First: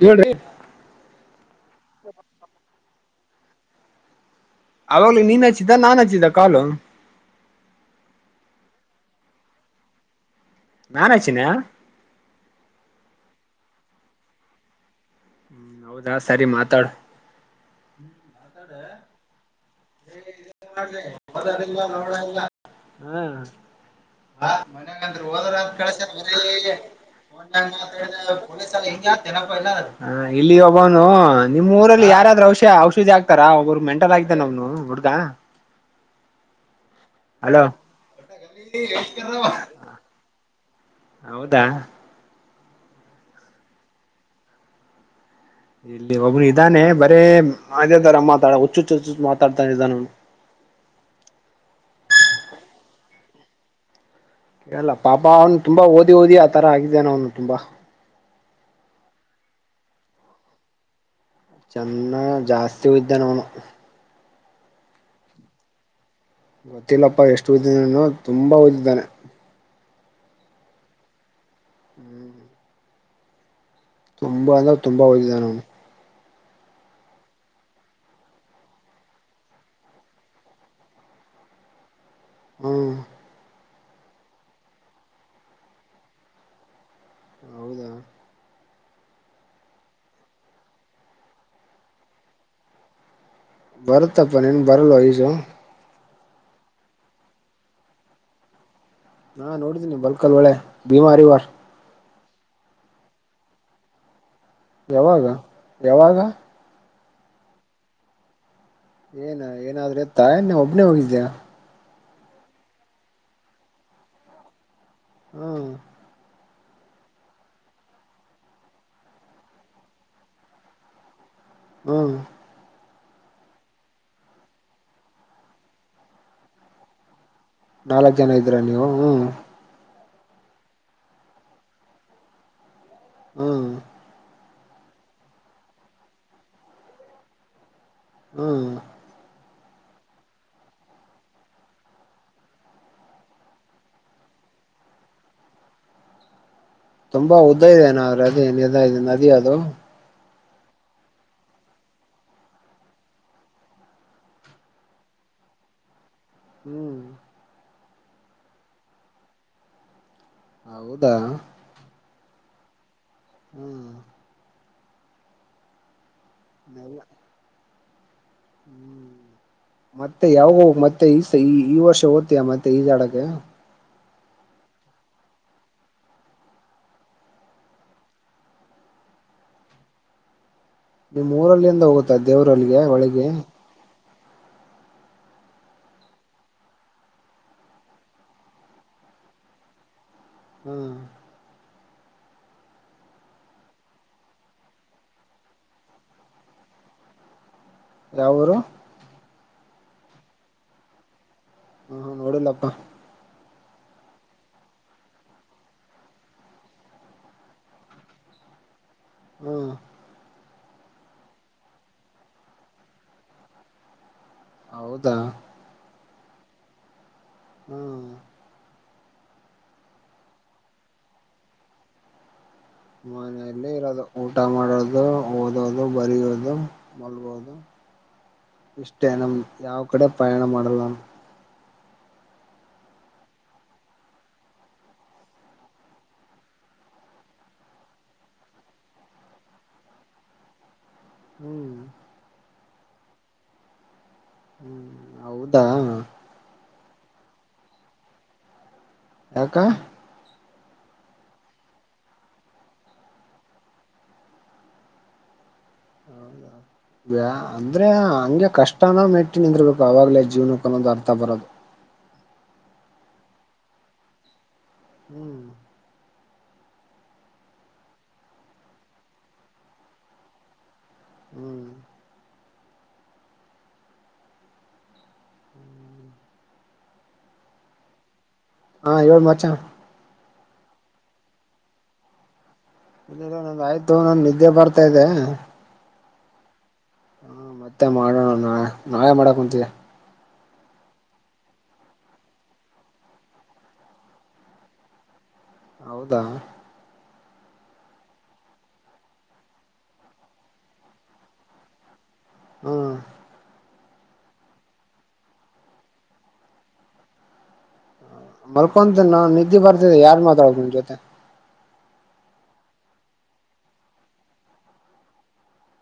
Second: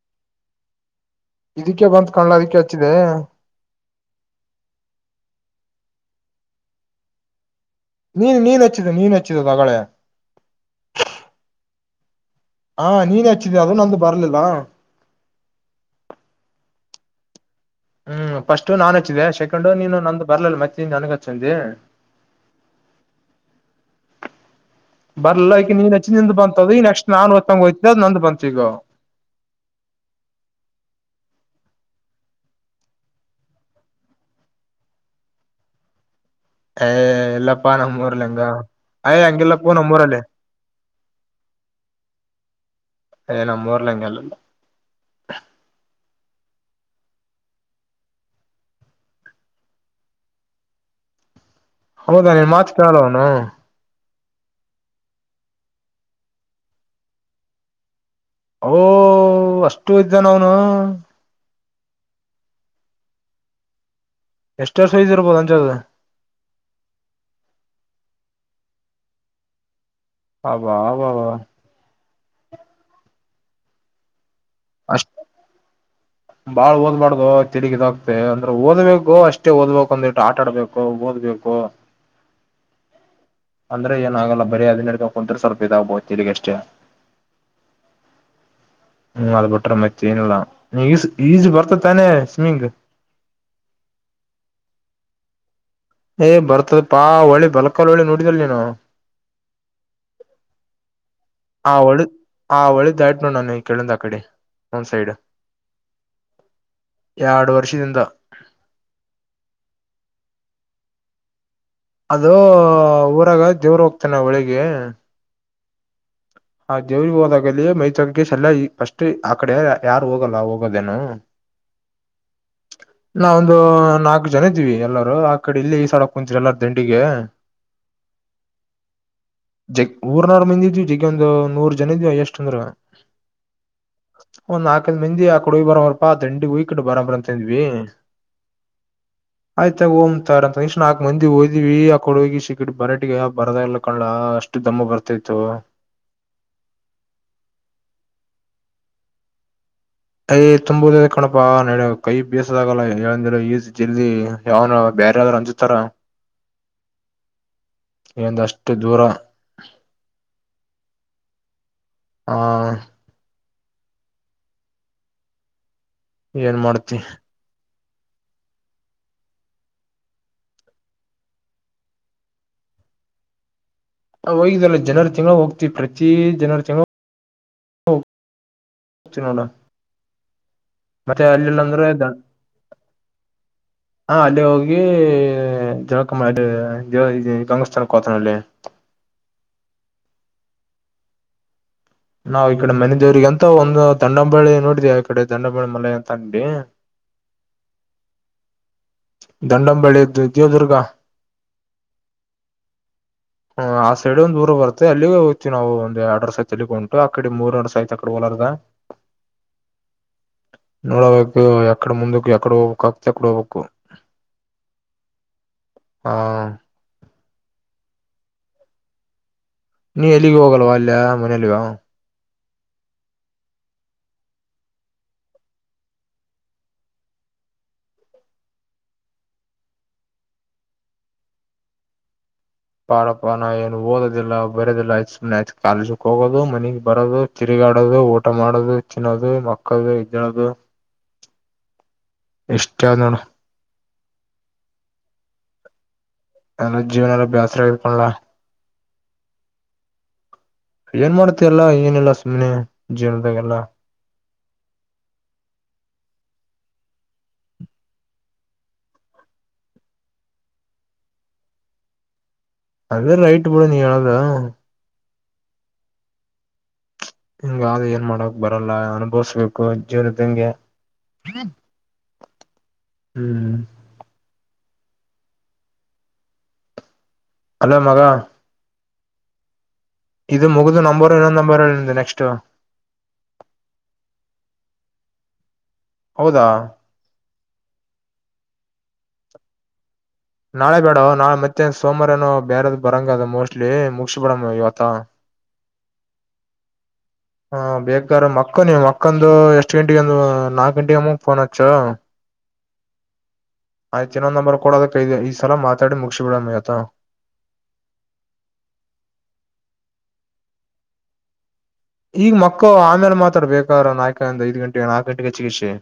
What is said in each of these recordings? ಹೇಳ್ರಿ. ಇದಕ್ಕೆ ಬಂತ ಕಾಣ್ಲ ಅದಕ್ಕೆ ಹಚ್ಚಿದೆ. ಅವಾಗ್ಲೂ ನೀನ್ ಹಚ್ಚಿದ್ದ ನಾನ್ ಹಚ್ಚಿದ್ದ ಕಾಲು. ನೀನ್ ನೀನು ಹಚ್ಚಿದೆ ನೀನು ಹಚ್ಚಿದ್ದು ಆಗಳೇ. ನಾನ ಹಚ್ಚಿನ್ಯಾ. ಹಾ ನೀನೇ ಹಚ್ಚಿದೆ ಅದು ನಂದು ಬರ್ಲಿಲ್ಲ. ಹ್ಮ್ ಹೌದಾ ಸರಿ ಮಾತಾಡ. ಹ್ಮ್ ಫಸ್ಟು ನಾನ ಹಚ್ಚಿದ್ಯಾ ಸೆಕೆಂಡ್. ಸೆಕೆಂಡು ನೀನು ನಂದು ಬರ್ಲಿಲ್ಲ ಮತ್ತ ನನಗ ಹಚ್ಚ ಅಂದಿ. ಓದದಿಲ್ಲ ನೋಡಲ್ಲ ಮನ್ಯಾಗಂದ್ರ ಓದ್ರ ಬರಲ್ಲ ಅಂತ ಈಕ ನೀನ್ ಕಳ್ಸ್ಯಾರ ಹಚ್ಚಿದಿಂದ ಬರೀ ಬಂತ ಅದು ಈಗ ನೆಕ್ಸ್ಟ್ ನಾನ ಒತ್ತಂಗ ಒತ್ತಿದೆ ನಂದ ಬಂತ ಈಗ. [unintelligible] ಎಲ್ಲಾ. ಹ ಇಲ್ಲಿ ಒಬ್ಬವನು ನಿಮ್ಮ ಊರಲ್ಲಿ ಯಾರಾದ್ರೂ ಔಷ ಔಷಧಿ ಹಾಕ್ತಾರ ಒಬ್ರು ಮೆಂಟಲ್ ಆಗಿದನ ಅವನು. ಹ್ಮ ಹುಡುಗ. ಏ ಹಲೋ ಇಲ್ಲಪ್ಪ ನಮ್ಮೂರಲ್ಲ ಹಂಗ ಏ ಹಂಗ ಇಲ್ಲಪ್ಪೊ ನಮ್ಮೂರಲ್ಲೇ. ಹೌದಾ. ಏ ನಮ್ಮ ಊರಲ್ಲಿ ಹಂಗೇನಿಲ್ಲ. ಇಲ್ಲಿ ಒಬ್ರು ಇದ್ದಾನೆ ಬರೇ ಅದೇ ತರ ಮಾತಾಡ ಹುಚ್ಚುಚ್ಚುಚ್ಚು ಮಾತಾಡ್ತಾ ಇದಾನ ಅವನು. ಹೌದಾ ನೀನ ಮಾತ ಕೇಳಲ್ಲ ಅವನು. ಕೇಳಲ್ಲ ಪಾಪ ಅವ್ನು ತುಂಬಾ ಓದಿ ಓದಿ ಆ ತರ ಆಗಿದಾನ ಅವನು ತುಂಬಾ. ಓ ಅಷ್ಟು ಓದಿದಾನ ಅವನು. ಚೆನ್ನಾಗ ಜಾಸ್ತಿ ಓದಿದಾನ ಅವನು. ಎಷ್ಟ ವರ್ಷ ಇದ್ದಿರಬಹುದು ಅಂದಾಜ. ಗೊತ್ತಿಲ್ಲಪ್ಪ ಎಷ್ಟು ಓದಿದಾನೆನೋ ತುಂಬಾ ಓದಿದ್ದಾನೆ. ಅಬ್ಬಾಬ್ಬಾ. ಹ್ಮ್ ತುಂಬಾ ಅಂದ್ರೆ ತುಂಬಾ ಅಷ್ಟು ಓದಿದ್ದಾನೆ ಅವ್ನು [inaudible] ಬಾಳ್ ಓದ್ಬಾರ್ದ ತಿರುಗ್ಗ್ತೆ ಅಂದ್ರೆ ಓದ್ಬೇಕು ಅಷ್ಟೇ ಓದ್ಬೇಕು ಅಂದಟ್ಟು ಆಟಾಡ್ಬೇಕು ಓದ್ಬೇಕು ಹ್ಮ್ ಅಂದ್ರೆ ಏನಾಗಲ್ಲ ಬರಿ ಅದ ನಡ ಕುಂತತ್ ಸ್ವಲ್ಪ ಇದಾಗ್ಬಹು ಇಲ್ಲಿಗ ಅಷ್ಟೇ ಹೌದಾ ಹ್ಮ್ ಅದ್ ಬಿಟ್ರೆ ಮತ್ತೆ ಏನಲ್ಲ ಈ ಈಜ ಬರ್ತ ತಾನೆ ಸಮಿಂಗ ಬರುತ್ತಪ್ಪ ನೀನ್ ಬರಲ್ವ ಈಜು ಏ್ ಬರ್ತದ ಪಾ ಹೊಳಿ ಬಲಕಲ್ ಒಳಿ ನೋಡಿದಲ್ ನೀನು ನಾ ನೋಡಿದ್ದೀನಿ ಬಲ್ಕ ಅಲ್ ಒಳ್ಳೆ ಭೀಮಾರ್ ಇವಾರ್ ಆ ಒಳಿದ ಆ ಒಳ್ದಾಯಟ್ ನ ನಾನ ಕೆೇಳಂದ್ ಆ ಕಡೆ ಒಂದ್ ಸೈಡ್ ಯಾವಾಗ ಯಾವಾಗ ಎರಡು ವರ್ಷದಿಂದ ಏನ ಏನಾದ್ರೆ ತಾಯನ್ನ ಒಬ್ಬನೇ ಹೋಗಿದ್ದ್ಯಾ ಅದು ಊರಾಗ ದೇವ್ರ ಹೋಗ್ತಾನ ಒಳಿಗ್ ಹ್ಮ್ ಆ ದೇವ್ರಿಗೆ ಹೋದಾಗಲ್ಲಿ ಮೈತ್ಕೇಶ್ ಎಲ್ಲಾ ಫಸ್ಟ್ ಆ ಕಡೆ ಯಾರು ಹೋಗಲ್ಲ ಹೋಗೋದೇನು [inaudible] ಹ್ಮ್ ಹ ನಾವೊಂದು ನಾಲ್ಕ್ ಜನ ಇದೀವಿ ಎಲ್ಲಾರೂ ಆ ಕಡೆ ಇಲ್ಲಿ ಈ ಸ ಆಡಕ್ ಕುಂತರು ಎಲ್ಲಾರ ದಂಡಿಗೆ ನಾಲ್ಕ್ ಜನ ಇದೀರಾ ನೀವು ಹ್ಮ ಜಗ್ ಊರ್ನಾರ ಮಂದ ಇದ್ವಿ ಜಗ್ ಒಂದು ನೂರ್ ಜನ ಇದ್ವಿ ಎಷ್ಟ ಅಂದ್ರ ಹ್ಮ್ ಒಂದ್ ನಾಕಲ್ ಮಂದಿ ಆಕ ಹಿ ಬರಬರಪ್ಪಾ ದಂಡಿ ಹುಯ್ಕಟ್ಟ ಬರ ಬರ ಅಂತ ಇದ್ವಿ ಹ್ಮ್ [inaudible] ಆಯ್ತ ಓಮ್ ತಾರ ಅಂತ ಅನು ನಾಕ್ ಮಂದಿ ಓದಿವವಿ ಆ ಕೊಡ ಹೋಗಿ ಸಿಗಟ್ ಬರಾಟಗ ಬರದಲ್ಲ ಕಾಣಲಾಷ್ಟ ಎಷ್ಟ ದಮ್ಮ ಬರ್ತೈತ್ತು ತುಂಬಾ ಉದ್ದ ಇದೆ ಏನಾದ್ರೆ ಅದೇ ನಿ ಇದೆ ನದಿ ಅದು ಯ ತುಂಬುದ ಕಣಪಾ ನಡ ಕೈ ಬೇಸದಾಗಲ್ಲ ಏ ಈ ಜಲ್ದಿ ಯಾವನು ಬೇರೆ ಯಾವಾದ್ರರು ಅಂಜತಾರ ಹ್ಮ್ ಇ ಒಂದ ಅಷ್ಟು ದೂರ ಹೌದಾ ಹ ಹ್ಮ್ ಏನ್ ಮಾಡ್ತಿ ಹ್ಮ್ ಮತ್ತೆ ಯಾವೋ ಮತ್ತೆ ಈ ಈ ವರ್ಷ ಓಯಾ ಮತ್ತೆ ಈ ಜಾಡಗೆ ಹೋಗ್ಲ್ ಜನರು ತಿಂಗಳ ಹೋಗ್ತಿವಿ ಪ್ರತಿ ಜನರ ತಿಂಗಗಳ ಹ ಚ ನೋಡ ಮತ್ತೆ ನಿಮ್ ಅಲ್ಲಿಲ್ಲ ಊರಲ್ಲಿಂದ ಅಂದ್ರೆ ಹೋಗುತ್ತ ದೇವ್ರಲ್ಲಿಗೆ ಒಳಗೆ ಹಾ ಅಲ್ಲಿ ಹೋಗಿ ಜವಕಮ್ಮ ಗಂಗಸ್ಥಾನ ಕೋತಾನ ಅಲ್ಲಿ ಹ್ಮ್ ನಾವ್ ಈ ಕಡೆ ಮನೆ ದೇವ್ರಿಗೆ ಅಂತ ಒಂದು ದಂಡಾಂಬಾಳಿ ನೋಡಿದಿಯ ಈ ಕಡೆ ದಂಡಾಂಬಾಳಿ ಮನೆ ಅಂತ ಅಂಗಡಿ [inaudible] ಯಾವ್ ಊರು ದಂಡಂಬಳಿದ್ದು ದೇವದುರ್ಗ ಹ್ಮ್ ನೋಡಿಲ್ಲಪ್ಪಾ ಹ ಆ ಸೈಡ್ ಒಂದು ಊರು ಬರುತ್ತೆ ಅಲ್ಲಿಗೆ ಹೋಗ್ತಿವಿ ನಾವು ಒಂದು [unintelligible] ಅ ಕಡೆ ಮೂರುವರ್ಸ ಐತ ಅಡೆ ಹೊಲಾರದಾ ಹಾಂ ನೋಡಬೇಕು ಎಕಡ ಮುಂದಕ್ ಎಕಡೆ ಹೋಗ್ಬೇಕ್ ಆಗ್ತ ಅಕಡೆ ಹೋಗ್ಬೇಕು ಹೌದಾ ಹಾ ಹ್ಮ್ ನೀ ಎಲ್ಲಿಗೆ ಹೋಗಲ್ವಾ ಅಲ್ಲಯ ಮನೇಲಿಯು ಮನೆಯಲ್ಲಿ ಇರೋದು ಊಟ ಮಾಡೋದು ಓದೋದು ಬರಿಯೋದು ಮಲಗೋದು ಇಷ್ಟೇ ನಮ್ ಯಾವ ಕಡೆ ಪಯಾಣ ಮಾಡಲ್ಲ ಪಾರ ಪಾನ ನಾವ್ ಏನು ಓದೋದಿಲ್ಲ ಬರೋದಿಲ್ಲಯ ಸುಮ್ನೆ ಕಾಲೇಜಕ್ ಹೋಗೋದು ಮನಗ್ ಬರೋದು ತಿರುಗಾಡೋದು ಊಟ ಮಾಡೋದು ತಿನ್ನೋದು ಮಕ್ಕದು [unintelligible] ಹ್ಮ್ ಇಷ್ಟಾವನ್ನಣ ಹ್ಮ್ ಹೌದಾ ಎಲ್ಲ ಜೀವನ ಎಲ್ಲ ಬ್ಯಾಸರ [unintelligible] ಯಾಕ? ಏನ್ ಮಾಡ್ತಿ ಎಲ್ಲಾ ಏನಿಲ್ಲ ಸುಮ್ಮ್ನೆ ಜೀವನದಾಗೆಲ್ಲ ಹೌದಾ [inaudible] ಅಂದ್ರೆ ಹಂಗೆ ಕಷ್ಟನು ಮೆಟ್ಟಿ ನಿಂದಿರ್ಬೇಕು ಅವಾಗಲೇ ಜೀವನಕ್ಕೆ ಒಂದು ಅರ್ಥ ಬರೋದು ಅದೇ ರೈಟ್ [unintelligible] ಹ್ಮ್ ಹಿಂಗ ಆದ ಏನ್ ಮಾಡಕ್ ಬರಲ್ಲ ಅನುಭವಿಸಬೇಕು ಜೀವನದಂಗೆ ಹ್ಮ್ ಹಲೋ ಮಗ ಹಾ ಹೇಳು ಮಚ ಇದು ಮುಗಿದು ನಂಬರ್ ಇನ್ನೊಂದು ನಂಬರ್ ನೆಸ್ಟ್ ಇಲ್ಲ ನಂದು ಆಯ್ತು ನಾನ್ ನಿದ್ದೆ ಬರ್ತಾ ಇದೆ ಹೌದಾ ಹಾ ಮತ್ತೆ ಮಾಡೋಣ ನಾಳೆ ನಾಳೆ ಮಾಡೋಕ್ ಕುಂತೀವಿ ನಾಳೆ ಬೇಡ ನಾಳೆ ಮತ್ತೆ ಸೋಮಾರನನು ಬೇರೆದ್ ಬರಂಗ ಅದ ಮೋಸ್ಟ್ಲಿ ಮುಗಸಬೇಡಮ ಇವತ್ತ ಹೌದಾ ಹಾ ಬೇಕಾದಾರ ಮಕ್ಕೋ ನೀ ಮಕ್ಕಂದು ಎಷ್ಟ್ ಗಂಟೆಗ ಒಂದು ನಾಲ್ಕ್ ಗಂಟೆಗೆ ಅಮ್ಮಗ್ ಫೋನ್ ಹಚ್ಚು ಹ್ಮ್ ಆಯ್ತ ಇನ್ನೊ ನಂಬರ್ ಕೂಡದಕ್ಕೈದೆ ಈ ಸಲ ಮಾತಾಡಿ ಮುಗಸಿ ಬಿಡಣ ಇವತ್ತು ಮರ್ಕೊಂತಿನೋ ನಿದ್ದೆ ಬರ್ತಿದೆ ಯಾರ್ ಮಾತಾಡೋದು ನಿನ್ ಜೊತೆ ಈಗ ಮಕ್ಕೂ ಆಮೇಲೆ ಮಾತಾಡ್ಬೇಕ ಬೇಕಾರೆ ನಾಲ್ಕಂದ ಐದ್ ಗಂಟೆಗೆ ನಾಕ್ ಗಂಟೆಗೆ [unintelligible]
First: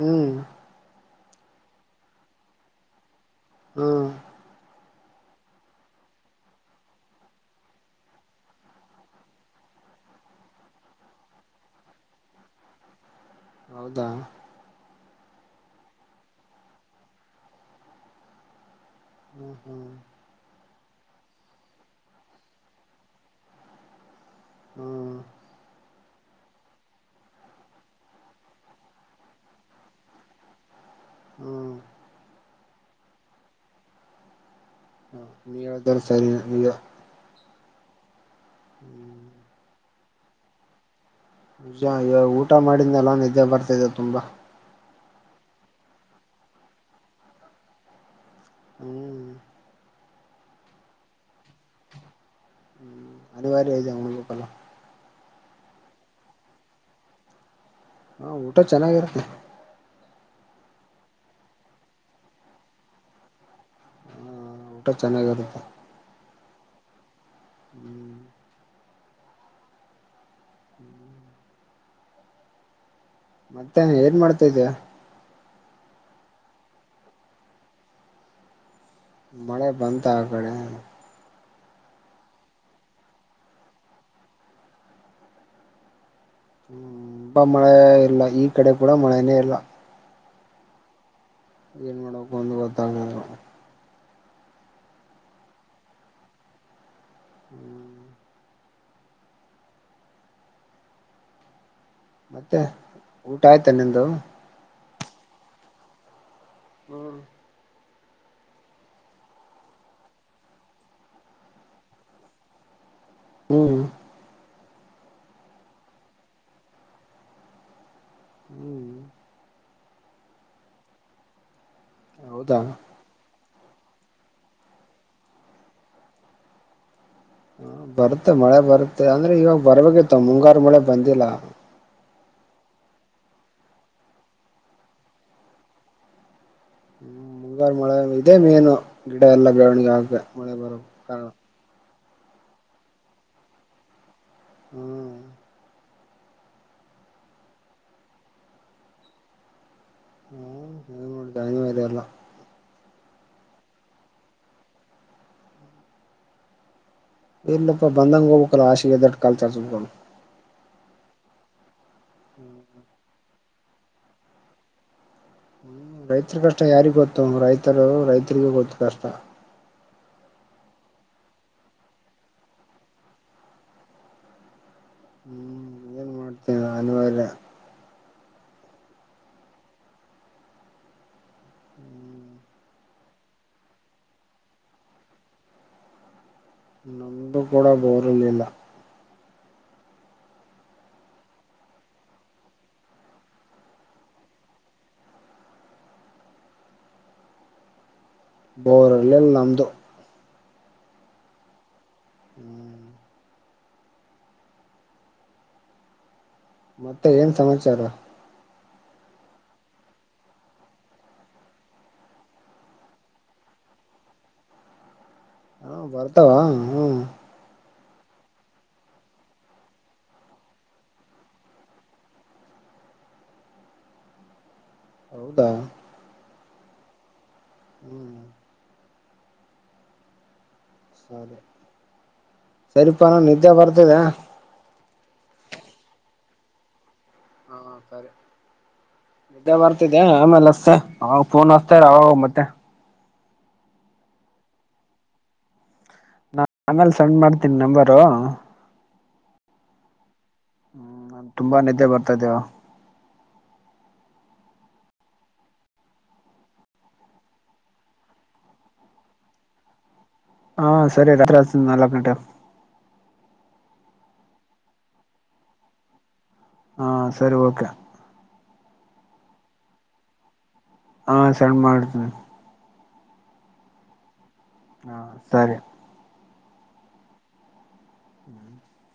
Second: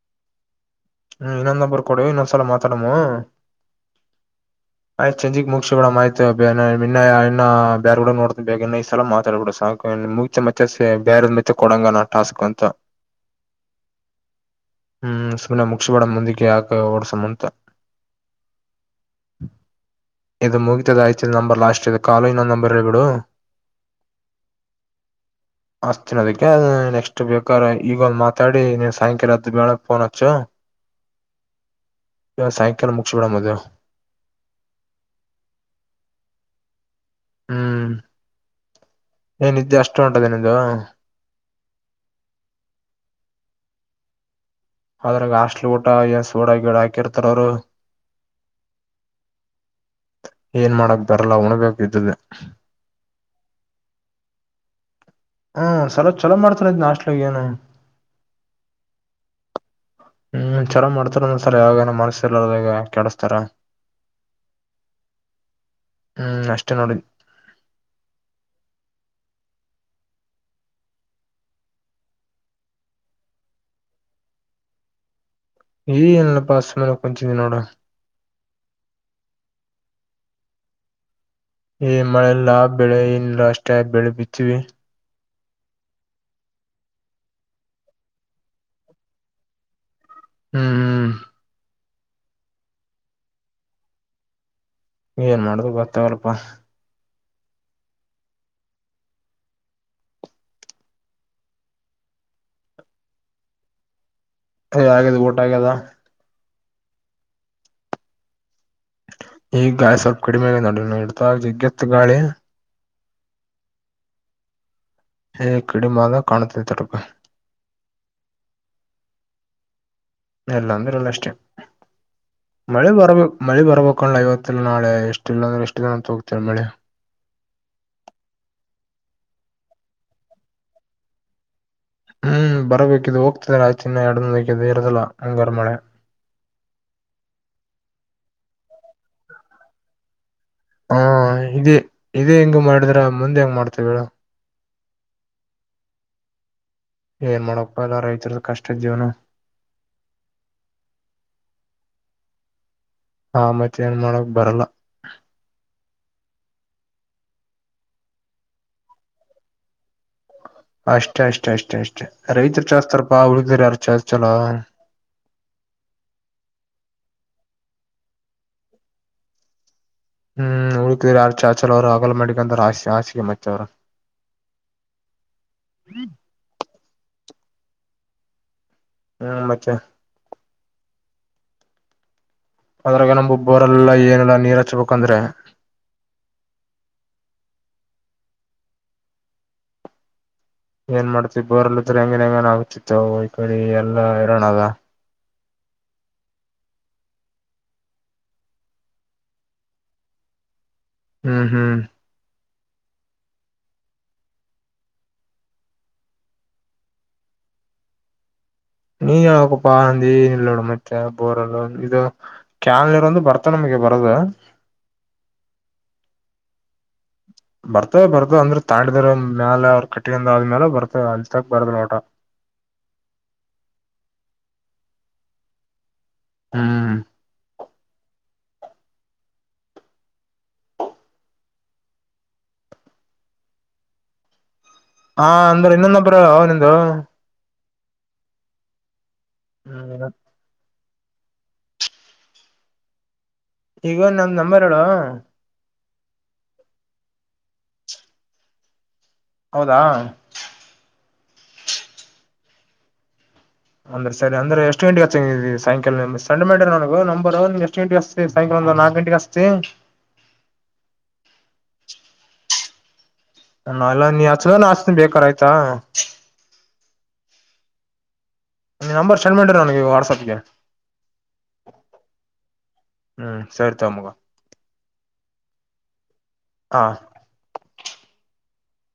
ಹ್ಮ್ ಹ್ಮ್ ಇನ್ನೊಂದು ನಂಬರ್ ಕೊಡು ಇನ್ನೊಂದು ಸಲ ಮಾತಾಡಮು ಹ್ಮ್ [inaudible] ಆಯ್ತ ಚಂಜಿಗ್ ಮುಗ್ಸಿ ಬಿಡ ಆಯ್ತ ಇವಾಗ ಇನ್ನ ಬ್ಯಾರೆಗುಡಾ ನೋಡತಿನಿ ಈ ಸಲ ಮಾತಾಡ್ಬಡು ಸಾಕು. ಮುಗ ಮತ್ತೆೆ ಬೇರೆ ಮತ್ತೆ ಕೊಡಂಗಣ ಟಾಸ್ಕ್ ಅಂತ. ಹೌದಾ. ಹ್ಮ್ ಸುಮನೆ ಮುಗ್ಸಿ ಬಿಡಮ್ ಮುಂದಕ್ಕೆ ಯಾಕ ಓಡ್ಸಮ್ ಅಂತ. ಹ್ಮ್ ಹ್ಮ್. ಇದು ಮುಗಿತತದ ಆಯ್ತ ನಂಬರ್ ಲಾಸ್ಟ್ ಇದು ಕಾಲೋ ಇನ್ನ್ ನಂಬರ್ ಹೇಳಿ ಬಿಡು. ಹ್ಮ್. ಅಚ್ಚತಿನ ಅದಕ್ಕೆ ನೆಕ್ಸ್ಟ್ ಬೇಕಾದ್ರ ಇವಾಗ ಮಾತಾಡಿ ನೀನ್ ಸಾಯಂಕಾಲ ಎದ್ದ ಬೆಳಗ್ ಫೋನ್ ಹಚ್ಚು. [unintelligible] ಹ್ಮ್. ಇವಾಗ ಸಾಯಂಕಾಲ ಮುಗ್ಸಿ ಬಿಡಮ್ ಅದು. ಹ ನೀ ಹೇಳಿದೆಲ್ಲ ಸರಿ. [inaudible] ಹ್ಮ್. ಹ್ಮ. ಏನ ನಿದ್ದೆ ಅಷ್ಟು ಉಂಟದೆ ನಿಂದು. ನಿಜ ಈ ಊಟ ಮಾಡಿದ್ನಲ್ಲ ನಿದ್ದೆ ಬರ್ತಿದೆ ತುಂಬಾ. ಅದ್ರಾಗ ಹಾಸ್ಟ್ಲಿ ಊಟ ಸೊಡ ಗಿಡ ಹಾಕಿರ್ತಾರ ಅವರು. ಹ್ಮ್. ಏನ್ ಮಾಡಕ್ ಬರಲ್ಲ ಉಣಬೇಕ್ ಇದ್ದಿದ್ದೇ. ಹ್ಮ್ ಅನಿವಾರ್ಯ ಐತಿ ಉಣ್ ಬೇಕಲ್ಲ. ಹ್ಮ್ ಸಲ ಚಲೋ ಮಾಡ್ತಾರ ಇದ್ ಹಾಸ್ಟ್ಲಗ್ ಏನು. ಹಾ ಊಟ ಚೆನ್ನಾಗಿರತ್ತೆ. ಹ್ಮ್ ಚಲೋ ಮಾಡ್ತಾರ ಒಂದೊಂದು ಸಲ ಯಾವಾಗ ಏನ ಮನಸ್ ಇರಲರಾದಗ ಕೆಡಿಸತಾರ. ಹ [unintelligible] ಊಟ ಚೆನ್ನಾಗಿರುತ್ತೆ. ಹ್ಮ್ ಅಷ್ಟೇ ನೋಡಿ. ಹ್ಮ್. ಹ್ಮ್. ಮತ್ತೆ ಏನ್ ಮಾಡ್ತಾ ಇದಿಯ. ಏನಿಲ್ಲ ಪಾ ಸುಮ್ನೆ ಕುಂತಿವ ನೋಡ. ಮಳೆ ಬಂದ ಆ ಕಡೆ. ಈ ಮಳೆಲ್ಲಾ ಬೆಳೆ ಇಲ್ಲ ಅಷ್ಟೇ ಬೆಳೆ ಬಿತ್ತೀವಿ. ಹ್ಮ್ ತುಂಬಾ ಮಳೆ ಇಲ್ಲ ಈ ಕಡೆ ಕೂಡ ಮಳೆನೇ ಇಲ್ಲ. ಹ್ಮ್. ಹ್ಮ್ ಏನು ಮಾಡಬೇಕು ಅಂದು ಗೊತ್ತಾಗದು. ಏನ್ ಮಾಡ್ಬೇಕು ಗೊತ್ತಗವಲ್ಪಾ. ಹ್ಮ್. ಮತ್ತೆ ಊಟ ಆಯ್ತಾ ನಿಂದು. ಆಗ್ಯದ ಊಟ ಆಗ್ಯದ. ಹ್ಮ್. ಈಗ ಗಾಳಿ ಸ್ವಲ್ಪ ಕಡಿಮೆ ಆಗ್ಯದ ನೋಡ ಇಡ್ತ ಜಗ್ಗೆತ್ತು ಗಾಳಿ. ಹ್ಮ್. ಹೇ ಕಡಿಮಾಲ ಕಾಣ್ತ ತರಪ. ಹ್ಮ್. ಎಲ್ಲಾ ಅಂದ್ರಲ್ಲ ಅಷ್ಟೇ ಹೌದಾ ಮಳೆ ಬರ್ಬೇಕ. ಮಳ್ಳಿ ಬರ್ಬೇಕು ಅಣ್ಣಾ ಇವತ್ತ ಇಲ್ಲ ನಾಳೆ ಎಷ್ಟ ಇಲ್ಲ ಅಂದ್ರೆ ಎಷ್ಟು ದಿನ ಅಂತ ಹೋಗುತ್ತ್ ಇದ ಮಳ್ಳಿ. ಬರುತ್ತೆ ಮಳೆ ಬರುತ್ತೆ ಅಂದ್ರೆ ಇವಾಗ ಬರ್ಬೇಕಿತ್ತು ಮುಂಗಾರು ಮಳೆ ಬಂದಿಲ್ಲ. ಹ್ಮ್ ಬರಬೇಕಿದ್ದ ಹೋಗ್ತಿದರ [unintelligible] ಚಿನ್ನ ಎಡ ಬೇಕಿದ್ ಇರದಲ್ಲ ಅಂಗಾರ ಮಳೆ ಹ್ಮ್ ಮುಂಗಾರು ಮಳೆ ಇದೆಮೇನು ಗಿಡ ಎಲ್ಲಾ ಬೆಳವಣಿಗೆ ಆಗಕ ಹಾ ಇದ ಇದೇ ಹಿಂಗ ಮಾಡಿದ್ರ ಮುಂದೆ ಹೆಂಗ್ ಮಾಡತ್ತವೇಳ ಹ್ಮ್.... ಏನ್ ಮಾಡಕ್ ಪ್ಪಾ ಅಣ್ಣಾ ರೈತರದ ಕಷ್ಟ ಆಯ್ತಿ ಜೀವನ. [inaudible] ಹ್ಮ ವರಲ್ಲ ಹಾ ಮತ್ತ ಏನ್ ಮಾಡಕ್ ಬರಲ್ಲ. ಈಲ್ಲಪ್ಪ ಬಂದಂಗ ಹೋಗಬೇಕಲ್ಲ ಹಾಸಿಗೆ ಇದ್ದಷ್ಟು ಕಾಲ ಚಾಚಬೇಕಲ. ಅಷ್ಟೇ ಅಷ್ಟೇ ಅಷ್ಟೇ ಅಷ್ಟೇ ರೈತರು ಚಾಸ್ತಾರಪಾ ಹುಳಿದರ ಯಾರು ಚಾಚಾಲ್ಲ. ಹ್ಮ್ ರೈತರ ಕಷ್ಟ ಯಾರಿಗ ಗೊತ್ತು ಮಾರ ರೈತರು ರೈತರಿಗೂ ಗೊತ್ತು ಕಷ್ಟ. ಹ್ಮ್ ಉಳಿದರ ಯಾರ್ ಚಾಚಲ ಅವ್ರು ಅಗಲ ಮಾಡಿಕ ಅಂತ ಆರ ಹಾಸ ಹಾಸಿಗೆ ಮತ್ತ ಅವರ. ಹ್ಮ್ ಏನ್ ಮಾಡ್ತೀನಿ ನಾನಒಲ್ಯಾ ಹ್ಮ್ ಮಚ್ಚಾ.... ಹ್ಮ್ [inaudible] ಅದ್ರಾಗ ನಬ್ಬ ಬೋರ ಅಲ್ಲಾ ಎನ್ ಅಲ್ಲ ನೀರ್ ಹಚ್ಬೇಕಂದ್ರೆ. ನಮದು ಕೂಡ ಬೋರಇರ್ಲಿಲ್ಲ. ಏನ್ ಮಾಡ್ತಿ ಬೋರ್ಲ ಇದ್ರೆ ಹೆಂಗೇನ್ ಹೆಂಗನ ಹುಚ್ಛ್ ಹುಚ್ ಆಗಿ ಕಡಿಗೆ ಎಲ್ಲಾ ಹೈರಾಣ ಆದ.... ಬೋರ ಇರಲಿಲ್ಲ ನದ್ದು ಹ್ಮ್ ಹ್ಮ್.... ಹ್ಮ್ [inaudible] ಮತ್ತೆ ಏನ್ ಸಮಾಚಾರ... ನೀ ಹೇಳ್ಬೇಕ ಪಾ ನಂದೆ ನಿಲ್ಲೋಡು ಮತ್ತೆ ಯಾ ಬೋರಲು ಇದು... ಕ್ಯಾಲ್ ನೀರ ಒಂದು ಬರ್ತ ನಮಗೆ ಬರೋದು. ಹಾ ಬರ್ತಾವ ಹ... ಬರ್ತೇವೆ ಬರ್ತವೆ ಅಂದ್ರೆ ತಾಂಡಿದ್ರ ಒಂದ ಮ್ಯಾಲ ಅವ್ರ ಕಟ್ಟಿಗೆಡ್ ಅದ ಮೇಲ ಬರತ್ತವ್ ಅಲ್ಲಿ ತನ್ ಬರಲ್ಲ ಮಟ್ ಹೌದಾ... ಹಾ.... ಹ್ಮ್... [unintelligible] ಸರಿ ತ ಹಂಗಿದ್ರ ನಿದ್ದೆ ಬರ್ತಿದೆ ಹಾ ಅಂದ್ರೆ ಇನ್ನೊಂದೊಬ್ಬರು ಹೇಳ ಅವ ನಿಂ [inaudible] ಹಾ ಸರಿ ನಿದ್ದೆ ಬರ್ತಿದೆ ಹ್ಮ್ ಆ ಮೇಲೆ ಹಸ್ತ್... ಅವ ಫೋನ್ ಅಸ್ತಾರ ಅವ ವ ಮತ್ತೆ... ಈಗ ಒನ ನಂದ ನಂಬರ್ ಹೇಳ..... ನಾ ಆಮೇಲೆ ಸೆಂಡ್ ಮಾಡ್ತೀನಿ ನಂಬರು.... ಹೌದಾ..... ಹ್ಮ ನಂಗ ತುಂಬಾ ನಿದ್ದೆ ಬರ್ತಾ ಇದೆಯೋ. ಅಂದ್ರೆ ಸರಿ ಅಂದ್ರ ಎಷ್ಟ ಗಂಟೆಗ ಹಚ್ಚಾಗ್ ಆದಿ ನೀ ಸಾಯಂಕಾಲ ಸೆಂಡ ಮಾಡಿರ ನನಗ ನಂಬರ್ ನೀ ಎಷ್ಟು ಗಂಟಿ ಹಚ್.... ಸಾಯಂಕಾಲ ಒಂದ ನಾಲ್ಕ್ ಗಂಟೆಗೆಗಸ್ತಿ ಹಾ.. ಸರಿ ರಾತ್ರಿ ಹಚ್ಚತನಿ ನಾಲಕ್ ಗಂಟೆ ಗೆ ಹ ಎಲ್ಲಾ ನೀ ಹಚ್ಚಿಲ ಅಂದ್ರ ನ ಹಚ್ಚತನಿ ಬೇಕಾರ ಆಯ್ತಾ..... ಹಾ ಸರಿ ಓಕೆ. ನೀ ನಂಬರ್ ಸೆಂಡ್ ಮಾಡಿರ ನನಗೆ ವಾಟ್ಸಆಪ್ಗೆ... ಹಾ ಸಂಡ್ ಮಾಡ್ತಿನಿ. ಹ್ಮ್ ಸರಿ ತಮಗ ಹಾ ಸರಿ. ಹಾ [unintelligible]